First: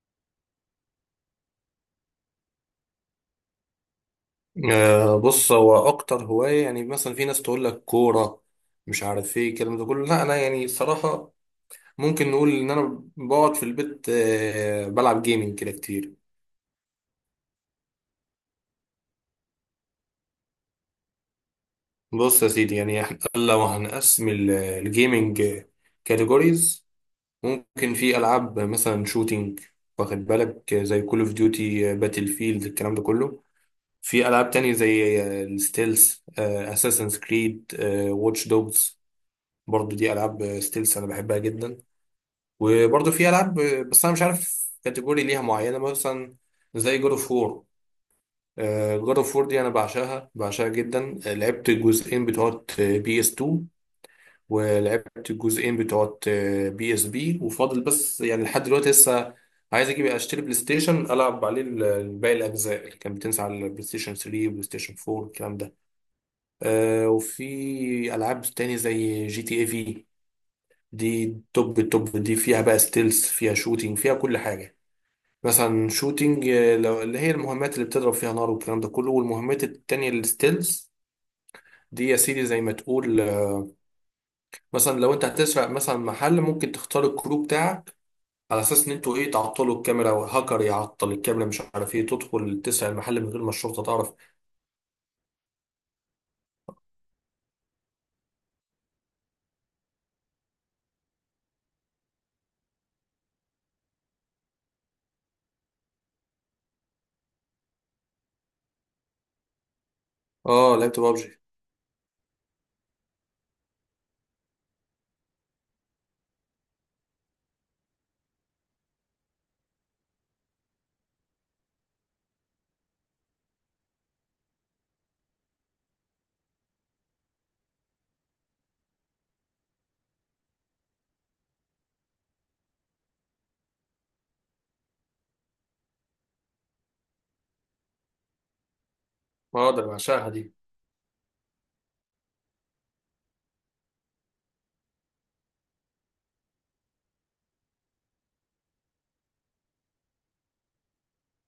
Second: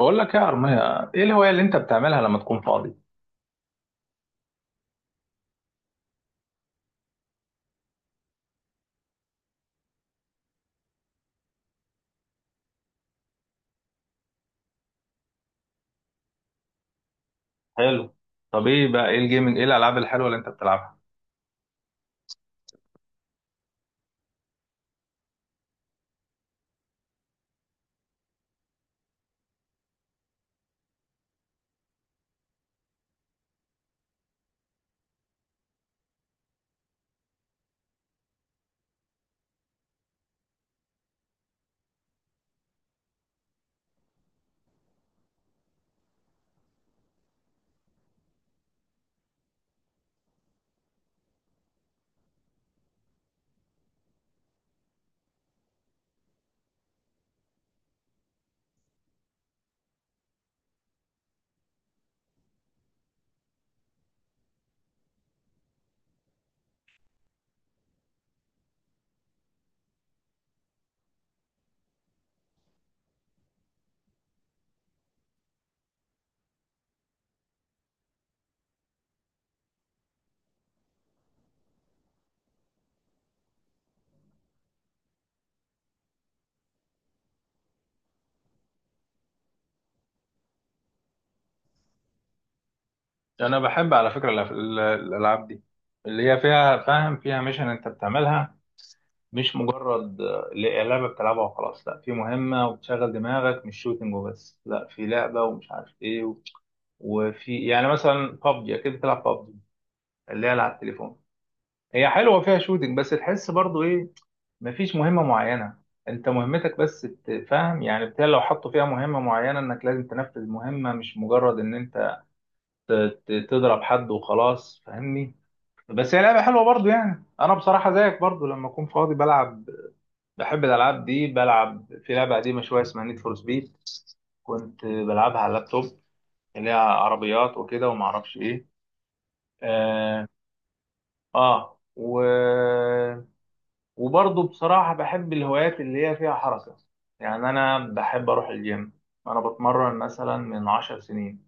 بقول لك إيه يا أرمية، إيه الهواية اللي أنت بتعملها لما تكون فاضي؟ بص، هو اكتر هوايه يعني مثلا في ناس تقول لك كوره مش عارف ايه الكلام ده كله. لا انا يعني صراحه ممكن نقول ان انا بقعد في البيت، بلعب جيمنج كده كتير. حلو. طب إيه بقى، إيه الجيمنج، إيه الألعاب الحلوة اللي أنت بتلعبها؟ بص يا سيدي، يعني إحنا لو هنقسم الجيمنج كاتيجوريز، ممكن في العاب مثلا شوتينج، واخد بالك؟ زي كول اوف ديوتي، باتل فيلد، الكلام ده كله. في العاب تانية زي الستيلز، اساسنز كريد، واتش دوجز، برضو دي العاب ستيلز انا بحبها جدا. وبرضه في العاب، بس انا مش عارف كاتيجوري ليها معينه، مثلا زي جود اوف وور. جود اوف وور دي انا بعشقها بعشقها جدا. لعبت الجزئين بتوع بي اس 2، ولعبت الجزئين بتوع بي اس بي، وفاضل بس يعني لحد دلوقتي لسه عايز اجيب اشتري بلاي ستيشن العب عليه باقي الاجزاء اللي كانت بتنزل على البلاي ستيشن 3، بلاي ستيشن 4، الكلام ده. وفي العاب تاني زي جي تي اي في. دي توب التوب، دي فيها بقى ستيلز، فيها شوتينج، فيها كل حاجه. مثلا شوتينج، لو اللي هي المهمات اللي بتضرب فيها نار والكلام ده كله، والمهمات التانية الستيلز، دي يا سيدي زي ما تقول. مثلا لو انت هتسرق مثلا محل، ممكن تختار الكرو بتاعك على اساس ان انتوا ايه، تعطلوا الكاميرا، وهاكر يعطل الكاميرا، مش عارف ايه، تدخل تسرق المحل من غير ما أنا الشرطة بحب على تعرف. فكرة الألعاب دي اللي هي فيها، فاهم، فيها ميشن أنت بتعملها. مش مجرد لعبة بتلعبها وخلاص، لا، في مهمة وبتشغل دماغك، مش شوتنج وبس، لا، في لعبة ومش عارف إيه وفي يعني مثلا بابجي، أكيد بتلعب بابجي اللي هي على اه، لعبت التليفون. بابجي. هي حلوة فيها شوتنج بس تحس برضو إيه، مفيش مهمة معينة، انت مهمتك بس تفهم، يعني بتاع، لو حطوا فيها مهمة معينة انك لازم تنفذ مهمة، مش مجرد ان انت تضرب حد وخلاص، فاهمني. بس هي لعبة حلوة برضو، يعني انا بصراحة زيك برضو لما اكون فاضي بلعب. بحب الالعاب دي، بلعب في لعبة قديمة شوية اسمها نيد فور سبيد، كنت بلعبها على اللابتوب، اللي هي عربيات وكده، وما اعرفش ايه. ما اقدر، اه، بعشقها دي. آه. و وبرضه بصراحة بحب الهوايات اللي هي فيها حركة. يعني أنا بحب أروح الجيم. أنا بتمرن مثلا من عشر سنين،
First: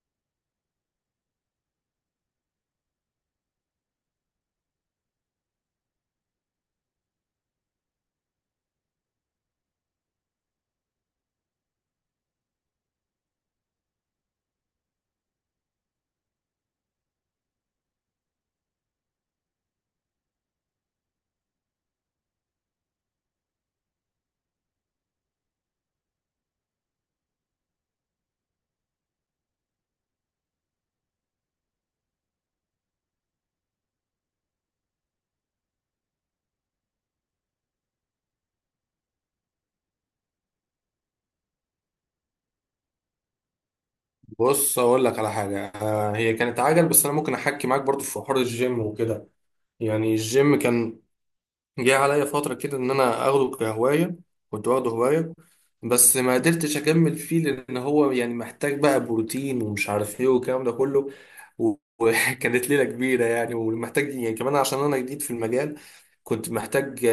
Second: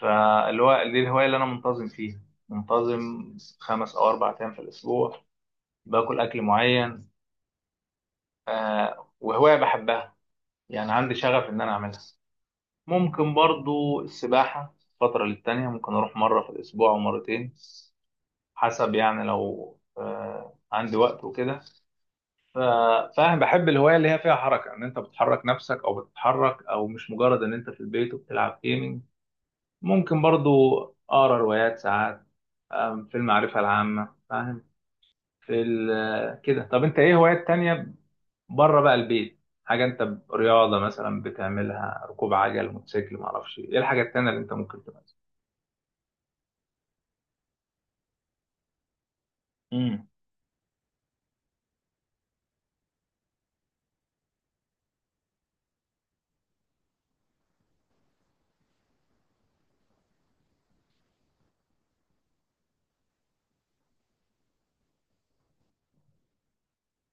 فاللي هو دي الهواية اللي أنا منتظم فيها، منتظم خمس أو أربع أيام في الأسبوع، باكل أكل معين. وهواية بحبها، يعني عندي شغف إن أنا أعملها. ممكن برضه السباحة فترة للتانية، ممكن أروح مرة في الأسبوع أو مرتين، حسب، يعني لو عندي وقت وكده. ف- فاهم، بحب الهوايه اللي هي فيها حركه، ان انت بتحرك نفسك او بتتحرك، او مش مجرد ان انت في البيت وبتلعب جيمنج. ممكن برضو اقرا روايات ساعات، في المعرفه العامه، فاهم. في ال- آه، كده، طب انت ايه هوايات تانية بره بقى البيت؟ حاجه انت رياضه مثلا بتعملها، ركوب عجل، موتوسيكل، ما اعرفش ايه الحاجه التانية اللي انت بص ممكن تبقى. اقول لك على حاجة، هي كانت عجل بس انا ممكن احكي معاك برضو في حوار الجيم وكده. امم. يعني الجيم كان جه عليا فترة كده إن أنا أخده كهواية، كنت واخده هواية، بس ما قدرتش أكمل فيه لأن هو يعني محتاج بقى بروتين ومش عارف إيه والكلام ده كله. و- وكانت ليلة كبيرة يعني، ومحتاج يعني كمان عشان أنا جديد في المجال، كنت محتاج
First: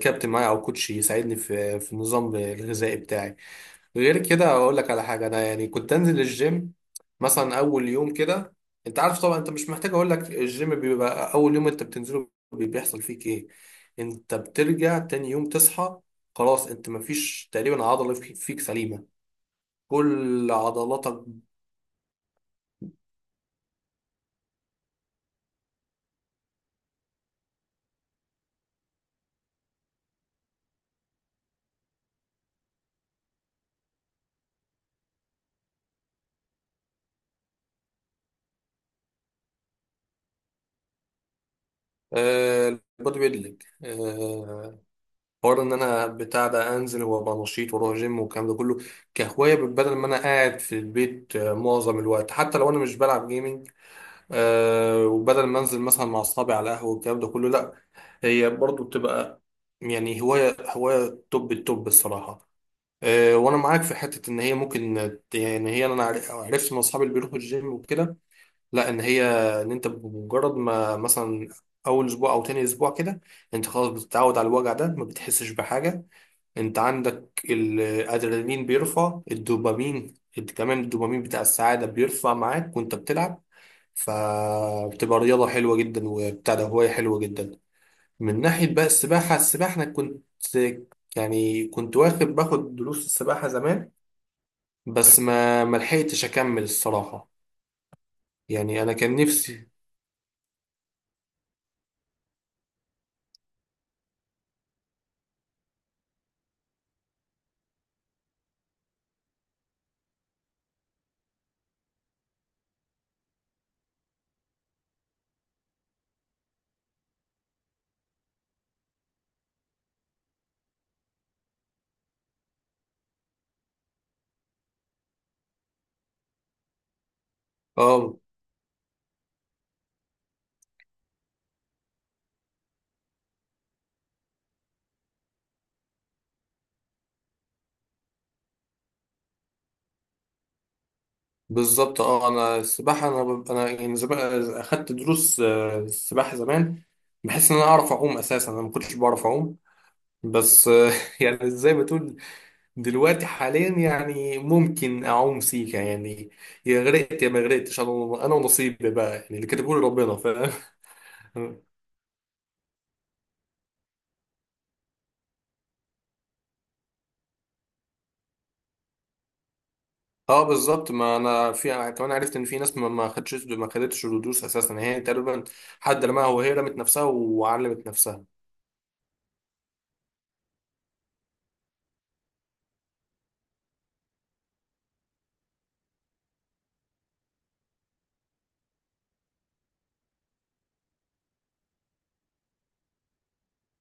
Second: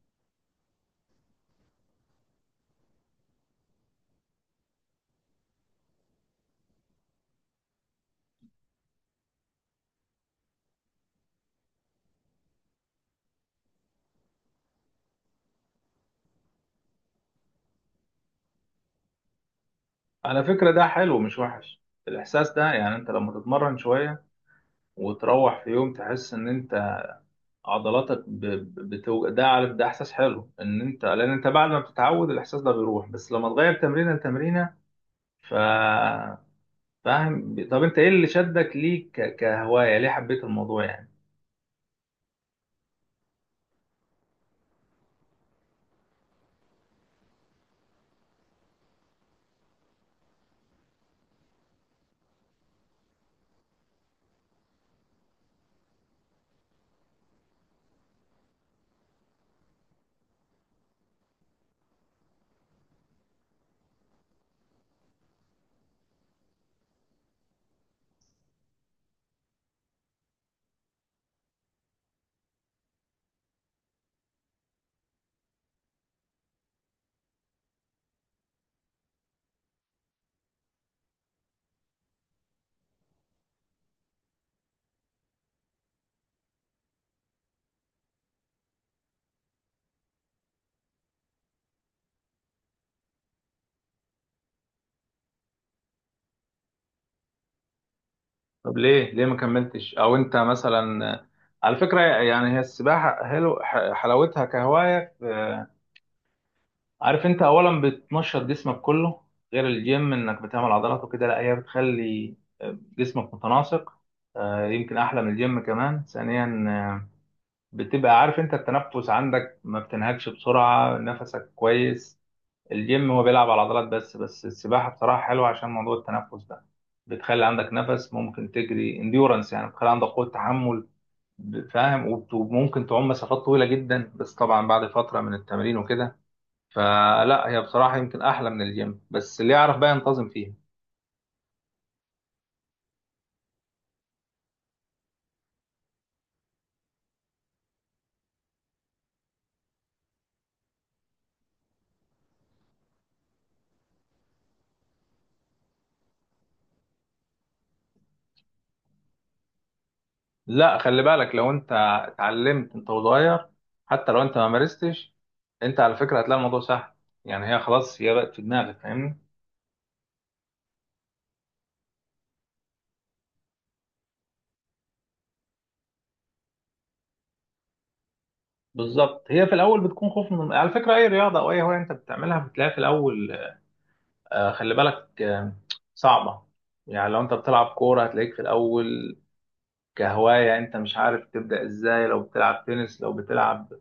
كابتن معايا أو كوتش يساعدني في النظام الغذائي بتاعي. غير كده، اقول لك على حاجه، انا يعني كنت انزل الجيم مثلا اول يوم كده. انت عارف طبعا، انت مش محتاج اقول لك الجيم بيبقى اول يوم انت بتنزله بيحصل فيك ايه. انت بترجع تاني يوم تصحى خلاص، انت مفيش تقريبا عضله فيك سليمه، على كل فكرة ده حلو، عضلاتك. مش وحش، الإحساس ده، يعني أنت لما تتمرن شوية وتروح في يوم تحس إن أنت عضلاتك ده، عارف، ده احساس حلو، ان انت، لان انت بعد ما بتتعود الاحساس ده بيروح، بس لما تغير تمرينه لتمرينه. ف فاهم، طب انت ايه اللي شدك ليه كهوايه؟ ليه حبيت الموضوع يعني؟ البودي ويت ليج، حوار ان انا بتاع ده انزل وابقى نشيط واروح جيم والكلام ده كله، كهوايه، بدل ما انا قاعد في البيت معظم الوقت حتى لو انا مش بلعب جيمنج. وبدل ما انزل مثلا مع اصحابي على قهوه والكلام ده كله، لا هي برضو بتبقى يعني هوايه، هوايه توب التوب الصراحه. وانا معاك في حته ان هي ممكن، يعني هي انا عرفت من اصحابي اللي بيروحوا الجيم وكده، لا ان هي، ان انت بمجرد ما مثلا اول اسبوع او تاني اسبوع كده، انت خلاص بتتعود على الوجع ده، ما بتحسش بحاجه. انت عندك الادرينالين بيرفع الدوبامين، انت كمان الدوبامين بتاع السعادة بيرفع معاك وانت بتلعب، فبتبقى رياضة حلوة جدا، وبتاع ده هواية حلوة جدا. من ناحية بقى السباحة، السباحة انا كنت، يعني كنت باخد دروس السباحة زمان، بس ما لحقتش اكمل الصراحة، طب يعني انا ليه كان ما نفسي. كملتش، او انت مثلا، على فكره، يعني هي السباحه حلو حلاوتها كهوايه، عارف، انت اولا بتنشط جسمك كله، غير الجيم انك بتعمل عضلات وكده، لا هي بتخلي جسمك متناسق، يمكن احلى من الجيم كمان. ثانيا، بتبقى عارف، انت التنفس عندك ما بتنهكش بسرعة، نفسك كويس. الجيم هو بيلعب على العضلات بس، السباحة بصراحة حلوة عشان موضوع التنفس ده، بتخلي عندك نفس اه ممكن تجري انديورنس، يعني بتخلي عندك قوة تحمل. فاهم، وممكن تعوم مسافات طويلة جدا، بس طبعا بعد فترة من التمرين وكده. فلا هي بصراحة يمكن أحلى من الجيم، بس اللي يعرف بقى ينتظم فيها. بالظبط. اه انا السباحة، انا يعني زمان اخدت دروس السباحة زمان. بحس ان انا اعرف اعوم، اساسا انا ما كنتش بعرف اعوم. بس يعني زي ما تقول، دلوقتي حاليا يعني ممكن اعوم سيكا يعني، يا غرقت يا ما غرقتش، انا ونصيبي بقى يعني اللي كتبه لي ربنا، فاهم؟ لا، خلي بالك، لو انت اتعلمت انت وصغير، حتى لو انت ما مارستش، انت على فكره هتلاقي الموضوع سهل، يعني هي خلاص، هي بقت في دماغك، فاهمني. اه بالظبط، ما انا في يعني كمان عرفت ان في ناس ما خدتش الدروس اساسا، هي تقريبا حد رماها وهي رمت نفسها وعلمت نفسها. بالظبط، هي في الاول بتكون خوف، من على فكره اي رياضه او اي هوايه انت بتعملها بتلاقي في الاول خلي بالك، صعبه. يعني لو انت بتلعب كوره هتلاقيك في الاول كهوايه انت مش عارف تبدا ازاي، لو بتلعب تنس، لو بتلعب.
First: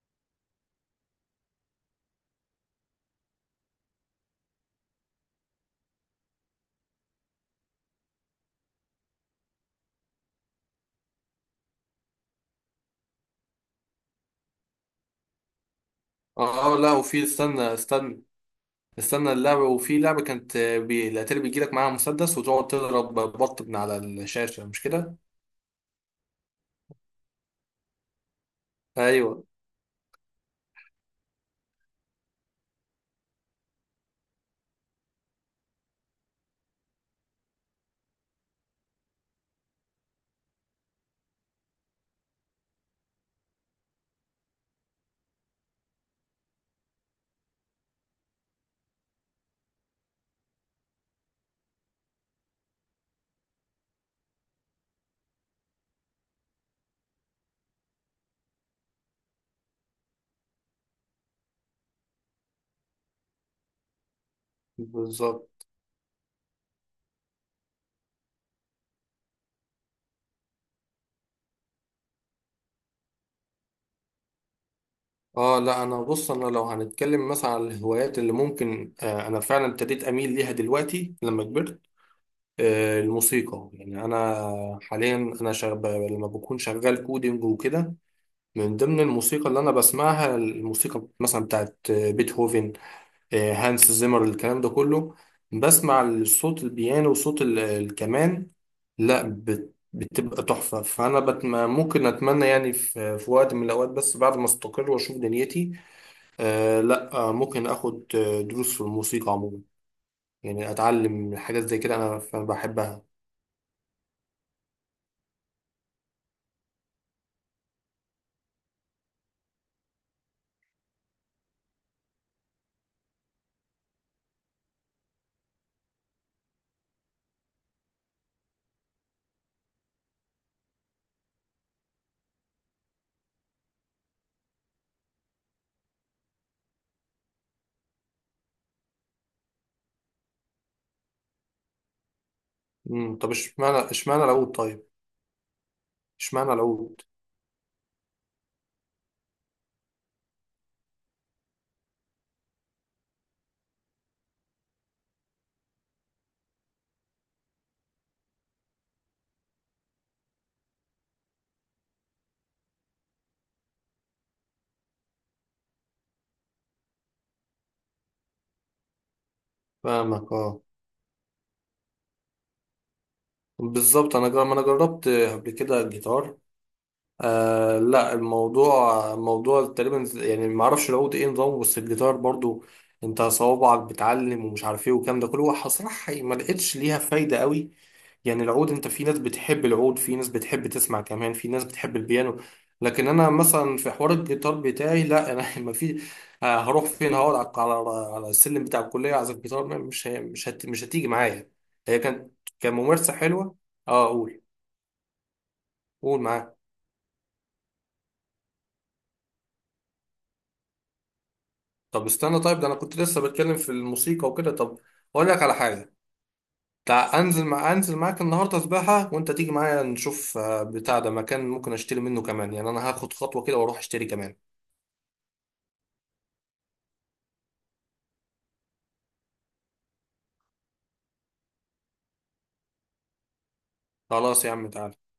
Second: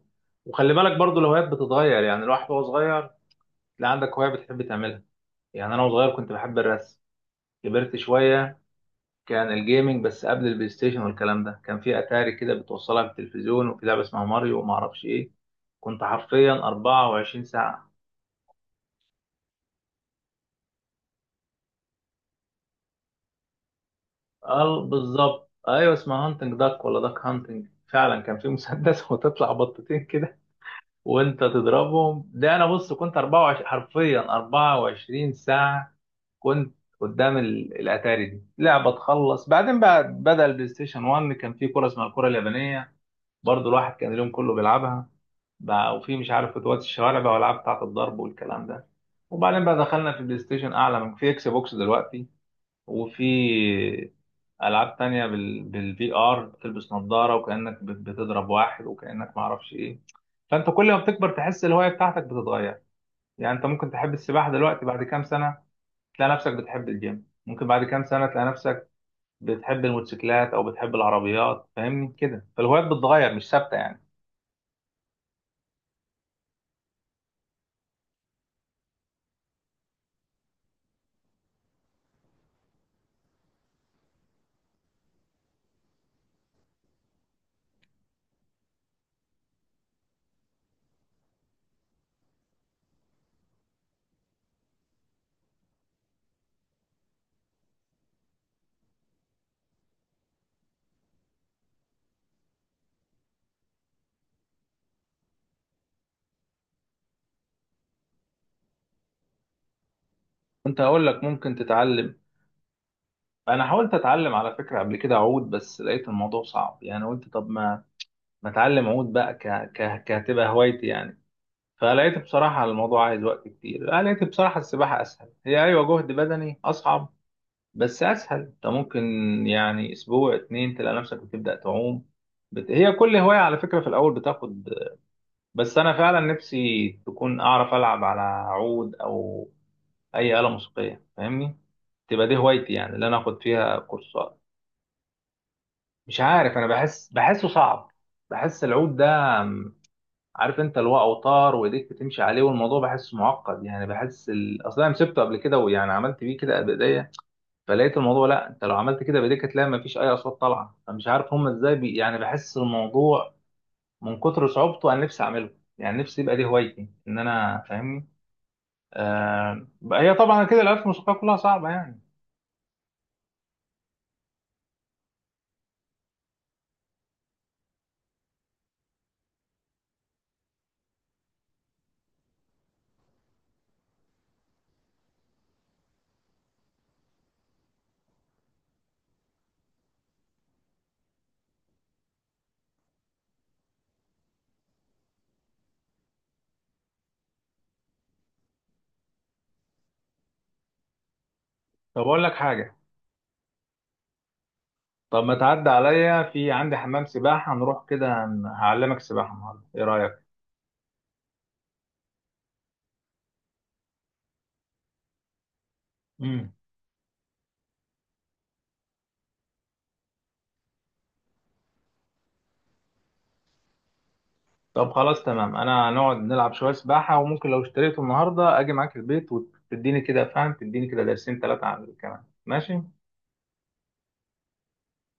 وخلي بالك برضو، الهوايات بتتغير، يعني الواحد وهو صغير تلاقي عندك هوايه بتحب تعملها. يعني انا وصغير كنت بحب الرسم، كبرت شوية كان الجيمنج بس، قبل البلاي ستيشن والكلام ده كان في أتاري كده بتوصلها بالتلفزيون، وفي لعبة اسمها ماريو وما أعرفش إيه، كنت حرفيا اه لا، وفي، 24 استنى ساعة. استنى استنى اللعبة، وفي لعبة كانت الاتاري بيجيلك معاها مسدس وتقعد تضرب بط من على الشاشة، اه مش كده؟ بالظبط، أيوة اسمها هانتنج داك، ولا داك هانتنج، فعلا كان في مسدس ايوه وتطلع بطتين كده وأنت تضربهم. ده أنا بص كنت 24 حرفيا 24 ساعة، كنت قدام الأتاري، دي لعبة تخلص، بعدين بقى بدأ البلاي ستيشن 1، كان في كرة اسمها الكرة اليابانية، برضه الواحد كان اليوم كله بيلعبها. بقى وفي مش عارف فوتوات الشوارع بقى، والعاب بتاعت الضرب والكلام ده، وبعدين بقى دخلنا في بلاي ستيشن اعلى، من في اكس بوكس دلوقتي، وفي العاب تانية بالفي ار، بتلبس نظارة وكأنك بتضرب واحد، وكأنك معرفش ايه. فانت كل ما بتكبر تحس الهواية بتاعتك بتتغير، يعني انت ممكن تحب السباحة دلوقتي، بعد كام سنة بالظبط. تلاقي نفسك بتحب الجيم، ممكن بعد كام سنة تلاقي نفسك بتحب الموتوسيكلات او بتحب العربيات، فاهمني كده، فالهوايات بتتغير مش ثابتة يعني. اه لا انا بص، انا لو هنتكلم مثلا على الهوايات اللي ممكن، انا فعلا ابتديت اميل ليها دلوقتي لما كبرت. الموسيقى يعني انا، حاليا انا شغب لما بكون شغال كودينج وكده. من ضمن الموسيقى اللي انا بسمعها، الموسيقى مثلا بتاعت بيتهوفن، هانس زيمر، الكلام ده كله. بسمع صوت البيانو وصوت الكمان، لا بتبقى تحفة. فأنا ممكن أتمنى يعني في وقت من الأوقات، بس بعد ما أستقر وأشوف دنيتي. لا، ممكن اخد دروس في الموسيقى عموما، يعني كنت هقول لك اتعلم ممكن حاجات زي كده، تتعلم. انا بحبها. انا حاولت اتعلم على فكره قبل كده عود، بس لقيت الموضوع صعب، يعني قلت طب ما اتعلم عود بقى كهتبقى هوايتي يعني. فلقيت بصراحه الموضوع عايز وقت كتير، أنا لقيت بصراحه السباحه اسهل، هي ايوه جهد بدني اصعب، بس اسهل، انت ممكن يعني اسبوع اتنين تلاقي نفسك بتبدا تعوم. هي كل هوايه على فكره في الاول بتاخد. بس انا فعلا نفسي تكون اعرف العب على عود، او اي آلة موسيقية، فاهمني، تبقى دي هوايتي، يعني اللي مم. انا طب اخد اشمعنى فيها اشمعنى كورسات. العود طيب؟ مش اشمعنى عارف، انا العود؟ بحس بحسه صعب. بحس العود ده، م، عارف، انت اللي هو اوتار وايديك بتمشي عليه، والموضوع بحسه معقد، يعني بحس اصلا انا مسكته قبل كده، ويعني عملت بيه كده بايديا، فلقيت الموضوع، لا، انت لو عملت كده بايديك هتلاقي مفيش اي اصوات طالعه، فمش عارف هم ازاي يعني بحس الموضوع من كتر صعوبته، انا نفسي اعمله، يعني نفسي يبقى دي هوايتي ان انا، فاهمني. بقى هي فاهمك، طبعا كده اه. الالات الموسيقيه كلها صعبه يعني. بالظبط انا ما انا جربت قبل كده الجيتار. لا الموضوع، موضوع تقريبا يعني ما اعرفش العود ايه نظامه، بس الجيتار برضو انت صوابعك بتعلم ومش عارف ايه والكلام ده كله، هو صراحة ما لقيتش ليها فايدة قوي. يعني العود، انت في ناس بتحب العود، في ناس بتحب تسمع كمان، في ناس بتحب البيانو، لكن انا مثلا في حوار الجيتار بتاعي لا. انا ما في، هروح فين؟ هقعد على على السلم بتاع الكليه اعزف جيتار؟ مش هتيجي معايا، هي طب اقول كانت لك حاجه، كممارسه حلوه. اه اقول. طب ما تعدي قول عليا، في معاه. عندي حمام سباحة، نروح كده هعلمك سباحة النهاردة، إيه رأيك؟ طب استنى طيب، ده انا كنت لسه بتكلم في الموسيقى وكده. طب اقول لك على حاجه، امم. انزل معاك النهارده سباحه، وانت تيجي معايا نشوف بتاع ده مكان ممكن اشتري منه كمان، يعني انا هاخد خطوه كده واروح اشتري كمان. طب خلاص تمام، أنا هنقعد نلعب شوية سباحة، وممكن لو اشتريته النهاردة أجي معاك البيت وتديني كده، فاهم، تديني كده درسين تلاتة عن الكلام، ماشي؟ خلاص يا عم، تعالى.